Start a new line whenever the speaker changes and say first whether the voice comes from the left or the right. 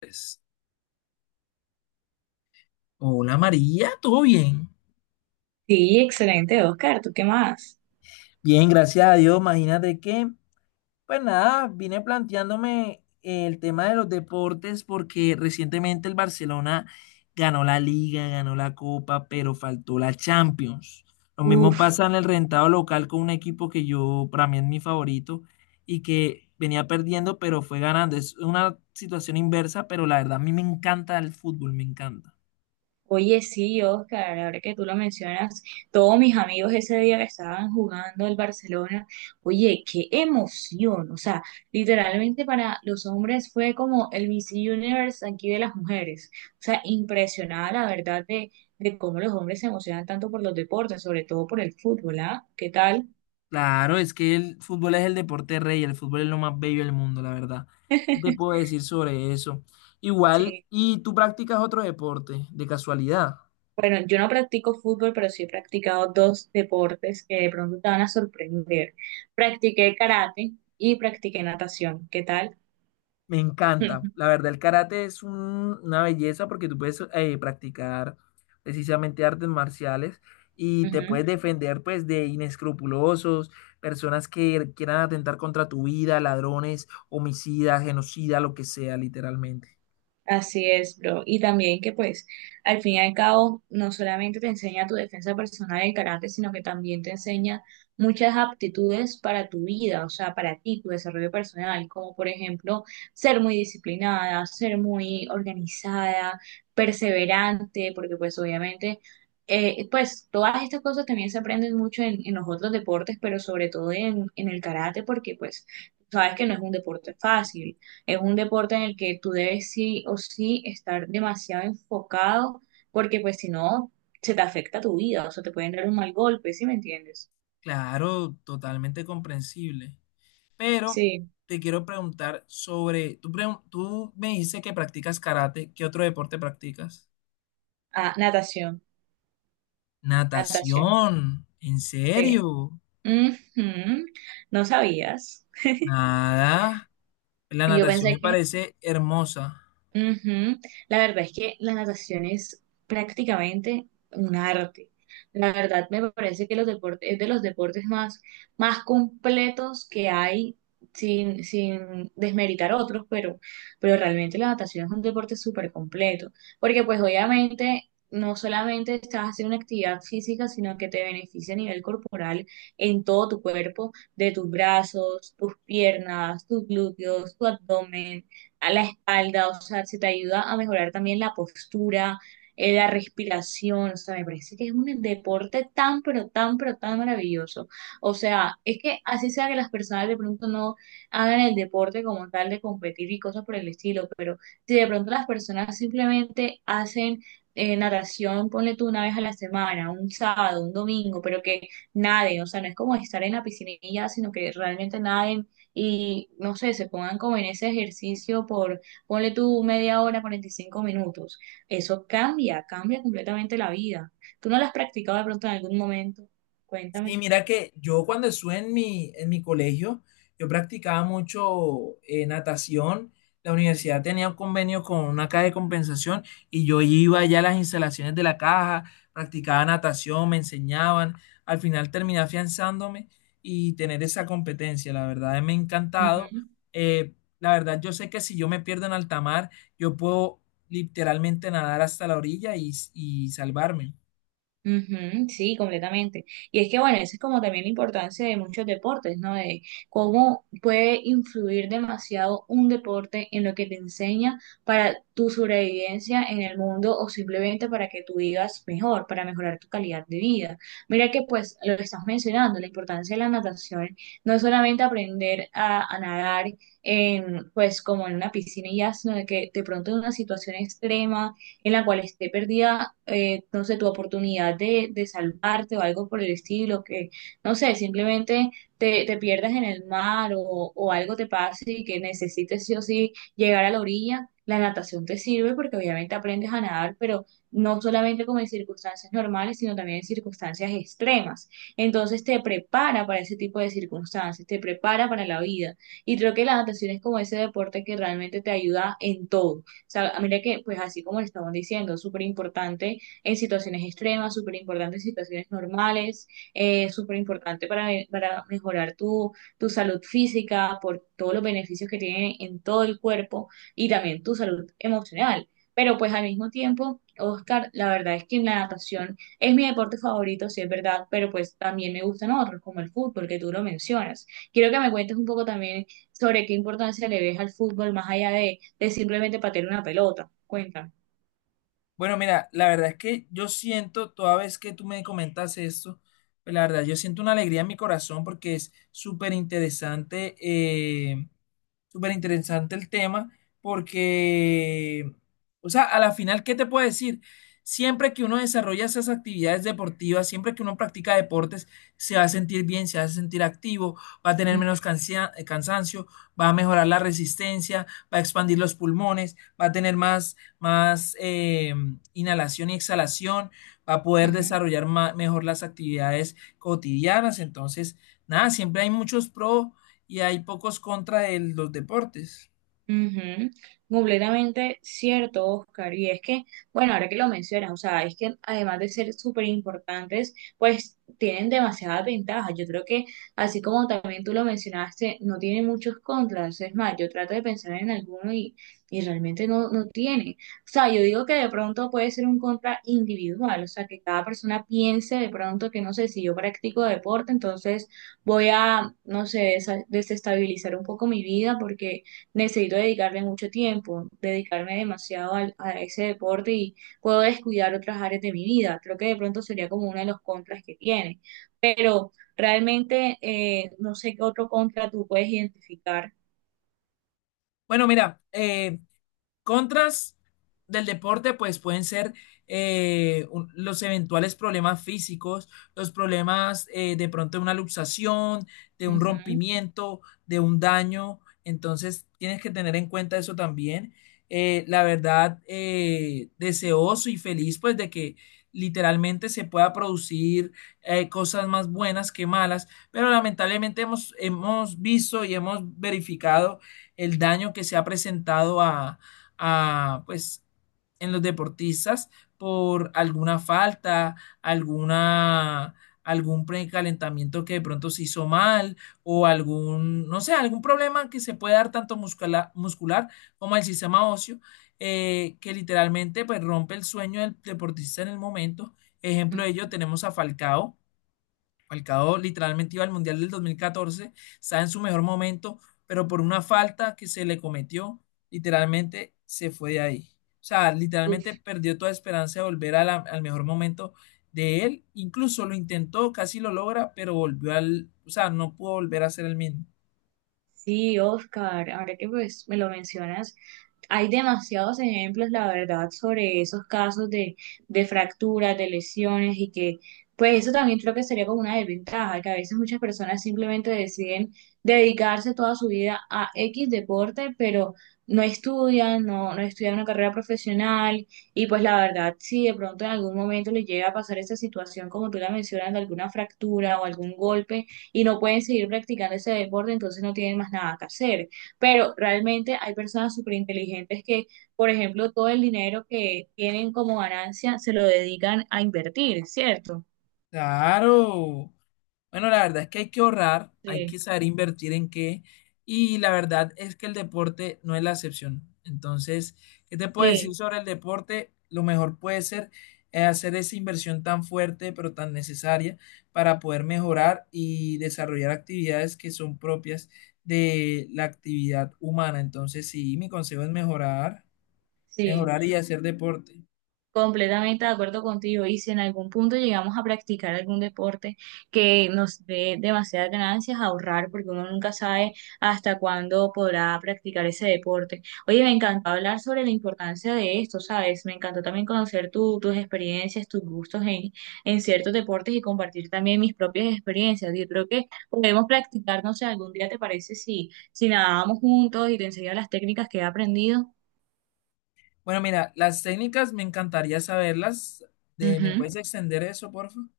left: Pues, hola María, ¿todo bien?
right: Sí, excelente, Oscar. ¿Tú qué más?
left: Bien, gracias a Dios. Imagínate que, pues nada, vine planteándome el tema de los deportes porque recientemente el Barcelona ganó la Liga, ganó la Copa, pero faltó la Champions. Lo mismo
right: Uf,
left: pasa en el rentado local con un equipo que yo, para mí es mi favorito y que venía perdiendo, pero fue ganando. Es una situación inversa, pero la verdad a mí me encanta el fútbol, me encanta.
right: oye, sí, Oscar, ahora que tú lo mencionas, todos mis amigos ese día que estaban jugando el Barcelona, oye, qué emoción. O sea, literalmente para los hombres fue como el Miss Universe aquí de las mujeres. O sea, impresionada la verdad de cómo los hombres se emocionan tanto por los deportes, sobre todo por el fútbol, ¿ah? ¿Qué tal?
left: Claro, es que el fútbol es el deporte rey, el fútbol es lo más bello del mundo, la verdad. ¿Qué te puedo decir sobre eso? Igual,
right: Sí.
left: ¿y tú practicas otro deporte, de casualidad?
right: Bueno, yo no practico fútbol, pero sí he practicado dos deportes que de pronto te van a sorprender. Practiqué karate y practiqué natación. ¿Qué tal?
left: Me
right: Ujú.
left: encanta. La verdad, el karate es una belleza porque tú puedes practicar precisamente artes marciales y te puedes defender pues de inescrupulosos, personas que quieran atentar contra tu vida, ladrones, homicidas, genocida, lo que sea, literalmente.
right: Así es, bro. Y también que pues al fin y al cabo no solamente te enseña tu defensa personal y el carácter, sino que también te enseña muchas aptitudes para tu vida, o sea, para ti, tu desarrollo personal, como por ejemplo ser muy disciplinada, ser muy organizada, perseverante, porque pues obviamente, pues todas estas cosas también se aprenden mucho en los otros deportes, pero sobre todo en el karate, porque pues sabes que no es un deporte fácil, es un deporte en el que tú debes sí o sí estar demasiado enfocado, porque pues si no, se te afecta tu vida, o sea, te pueden dar un mal golpe, ¿sí me entiendes?
left: Claro, totalmente comprensible. Pero
right: Sí.
left: te quiero preguntar sobre, tú, tú me dices que practicas karate, ¿qué otro deporte practicas?
right: Ah, natación, natación,
left: Natación, ¿en
right: sí.
left: serio?
right: Ujú. No sabías.
left: Nada, la
right: Yo
left: natación me
right: pensé que
left: parece hermosa.
right: Ujú. La verdad es que la natación es prácticamente un arte. La verdad me parece que los deportes, es de los deportes más, más completos que hay, sin desmeritar otros, pero realmente la natación es un deporte súper completo, porque pues obviamente no solamente estás haciendo una actividad física, sino que te beneficia a nivel corporal en todo tu cuerpo, de tus brazos, tus piernas, tus glúteos, tu abdomen a la espalda, o sea, se te ayuda a mejorar también la postura, la respiración, o sea, me parece que es un deporte tan, pero tan, pero tan maravilloso. O sea, es que así sea que las personas de pronto no hagan el deporte como tal de competir y cosas por el estilo, pero si de pronto las personas simplemente hacen natación, ponle tú una vez a la semana, un sábado, un domingo, pero que naden, o sea, no es como estar en la piscinilla, sino que realmente naden y no sé, se pongan como en ese ejercicio por, ponle tú media hora, 45 minutos. Eso cambia, cambia completamente la vida. ¿Tú no lo has practicado de pronto en algún momento?
left: Sí,
right: Cuéntame.
left: mira que yo cuando estuve en en mi colegio, yo practicaba mucho natación. La universidad tenía un convenio con una caja de compensación y yo iba allá a las instalaciones de la caja, practicaba natación, me enseñaban. Al final terminé afianzándome y tener esa competencia, la verdad, me ha encantado. Eh, la verdad, yo sé que si yo me pierdo en alta mar, yo puedo literalmente nadar hasta la orilla y salvarme.
right: Ujú, sí, completamente. Y es que, bueno, eso es como también la importancia de muchos deportes, ¿no? De cómo puede influir demasiado un deporte en lo que te enseña para tu sobrevivencia en el mundo o simplemente para que tú vivas mejor, para mejorar tu calidad de vida. Mira que, pues, lo que estás mencionando, la importancia de la natación, no es solamente aprender a nadar en, pues, como en una piscina y ya, sino de que de pronto en una situación extrema en la cual esté perdida, no sé, tu oportunidad de salvarte o algo por el estilo, que, no sé, simplemente te pierdas en el mar o algo te pase y que necesites sí o sí llegar a la orilla. La natación te sirve porque obviamente aprendes a nadar, pero no solamente como en circunstancias normales, sino también en circunstancias extremas. Entonces te prepara para ese tipo de circunstancias, te prepara para la vida. Y creo que la natación es como ese deporte que realmente te ayuda en todo. O sea, mira que, pues así como le estamos diciendo, súper importante en situaciones extremas, súper importante en situaciones normales, súper importante para mejorar tu, tu salud física por todos los beneficios que tiene en todo el cuerpo y también tu salud emocional. Pero pues al mismo tiempo, Oscar, la verdad es que la natación es mi deporte favorito, sí es verdad, pero pues también me gustan otros, como el fútbol, que tú lo mencionas. Quiero que me cuentes un poco también sobre qué importancia le ves al fútbol, más allá de es simplemente patear una pelota, cuenta.
left: Bueno, mira, la verdad es que yo siento, toda vez que tú me comentas esto, pues la verdad, yo siento una alegría en mi corazón porque es súper interesante súper interesante el tema porque, o sea, a la final, ¿qué te puedo decir? Siempre que uno desarrolla esas actividades deportivas, siempre que uno practica deportes, se va a sentir bien, se va a sentir activo, va a tener
right: Ujú,
left: menos cansancio, va a mejorar la resistencia, va a expandir los pulmones, va a tener más inhalación y exhalación, va a poder
right: ujú.
left: desarrollar mejor las actividades cotidianas. Entonces, nada, siempre hay muchos pros y hay pocos contra el los deportes.
right: Ujú, completamente cierto, Oscar. Y es que, bueno, ahora que lo mencionas, o sea, es que además de ser súper importantes, pues tienen demasiadas ventajas. Yo creo que, así como también tú lo mencionaste, no tiene muchos contras. Es más, yo trato de pensar en alguno y realmente no, no tiene. O sea, yo digo que de pronto puede ser un contra individual, o sea, que cada persona piense de pronto que, no sé, si yo practico deporte, entonces voy a, no sé, desestabilizar un poco mi vida porque necesito dedicarle mucho tiempo, dedicarme demasiado a ese deporte y puedo descuidar otras áreas de mi vida. Creo que de pronto sería como uno de los contras que tiene. Pero realmente no sé qué otro contra tú puedes identificar.
left: Bueno, mira, contras del deporte, pues pueden ser los eventuales problemas físicos, los problemas de pronto de una luxación, de un
right: Ujú,
left: rompimiento, de un daño. Entonces, tienes que tener en cuenta eso también. La verdad, deseoso y feliz, pues, de que literalmente se pueda producir cosas más buenas que malas, pero lamentablemente hemos visto y hemos verificado el daño que se ha presentado pues, en los deportistas por alguna falta, alguna, algún precalentamiento que de pronto se hizo mal o algún, no sé, algún problema que se puede dar tanto muscular como al sistema óseo, que literalmente pues rompe el sueño del deportista en el momento. Ejemplo de ello tenemos a Falcao, Falcao literalmente iba al Mundial del 2014, está en su mejor momento, pero por una falta que se le cometió, literalmente se fue de ahí. O sea, literalmente
right: ujú.
left: perdió toda esperanza de volver a al mejor momento de él. Incluso lo intentó, casi lo logra, pero volvió al, o sea, no pudo volver a ser el mismo.
right: Sí, Oscar, ahora que pues me lo mencionas, hay demasiados ejemplos, la verdad, sobre esos casos de fracturas, de lesiones y que pues eso también creo que sería como una desventaja, que a veces muchas personas simplemente deciden dedicarse toda su vida a X deporte, pero no estudian, no, no estudian una carrera profesional y pues la verdad, si de pronto en algún momento les llega a pasar esta situación, como tú la mencionas, de alguna fractura o algún golpe, y no pueden seguir practicando ese deporte, entonces no tienen más nada que hacer. Pero realmente hay personas súper inteligentes que, por ejemplo, todo el dinero que tienen como ganancia se lo dedican a invertir, ¿cierto?
left: Claro. Bueno, la verdad es que hay que ahorrar, hay que
right: Sí,
left: saber invertir en qué, y la verdad es que el deporte no es la excepción. Entonces, ¿qué te puedo decir
right: sí,
left: sobre el deporte? Lo mejor puede ser hacer esa inversión tan fuerte, pero tan necesaria para poder mejorar y desarrollar actividades que son propias de la actividad humana. Entonces, sí, mi consejo es mejorar,
right: sí.
left: mejorar y hacer deporte.
right: Completamente de acuerdo contigo. Y si en algún punto llegamos a practicar algún deporte que nos dé demasiadas ganancias, ahorrar, porque uno nunca sabe hasta cuándo podrá practicar ese deporte. Oye, me encantó hablar sobre la importancia de esto, ¿sabes? Me encantó también conocer tus experiencias, tus gustos en ciertos deportes y compartir también mis propias experiencias. Yo creo que podemos practicar, no sé, algún día te parece si nadábamos juntos y te enseño las técnicas que he aprendido.
left: Bueno, mira, las técnicas me encantaría saberlas. De, ¿me
right: Ujú.
left: puedes extender eso, por favor?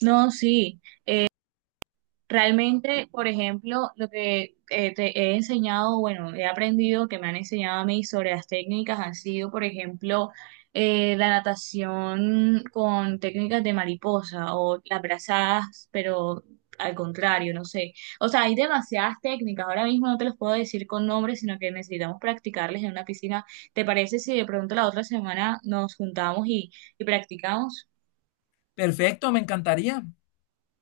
right: No, sí. Realmente, por ejemplo, lo que te he enseñado, bueno, he aprendido, que me han enseñado a mí sobre las técnicas, han sido, por ejemplo, la natación con técnicas de mariposa o las brazadas, pero al contrario, no sé. O sea, hay demasiadas técnicas. Ahora mismo no te los puedo decir con nombres, sino que necesitamos practicarles en una piscina. ¿Te parece si de pronto la otra semana nos juntamos y practicamos?
left: Perfecto, me encantaría.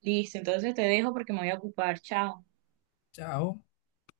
right: Listo, entonces te dejo porque me voy a ocupar. Chao.
left: Chao.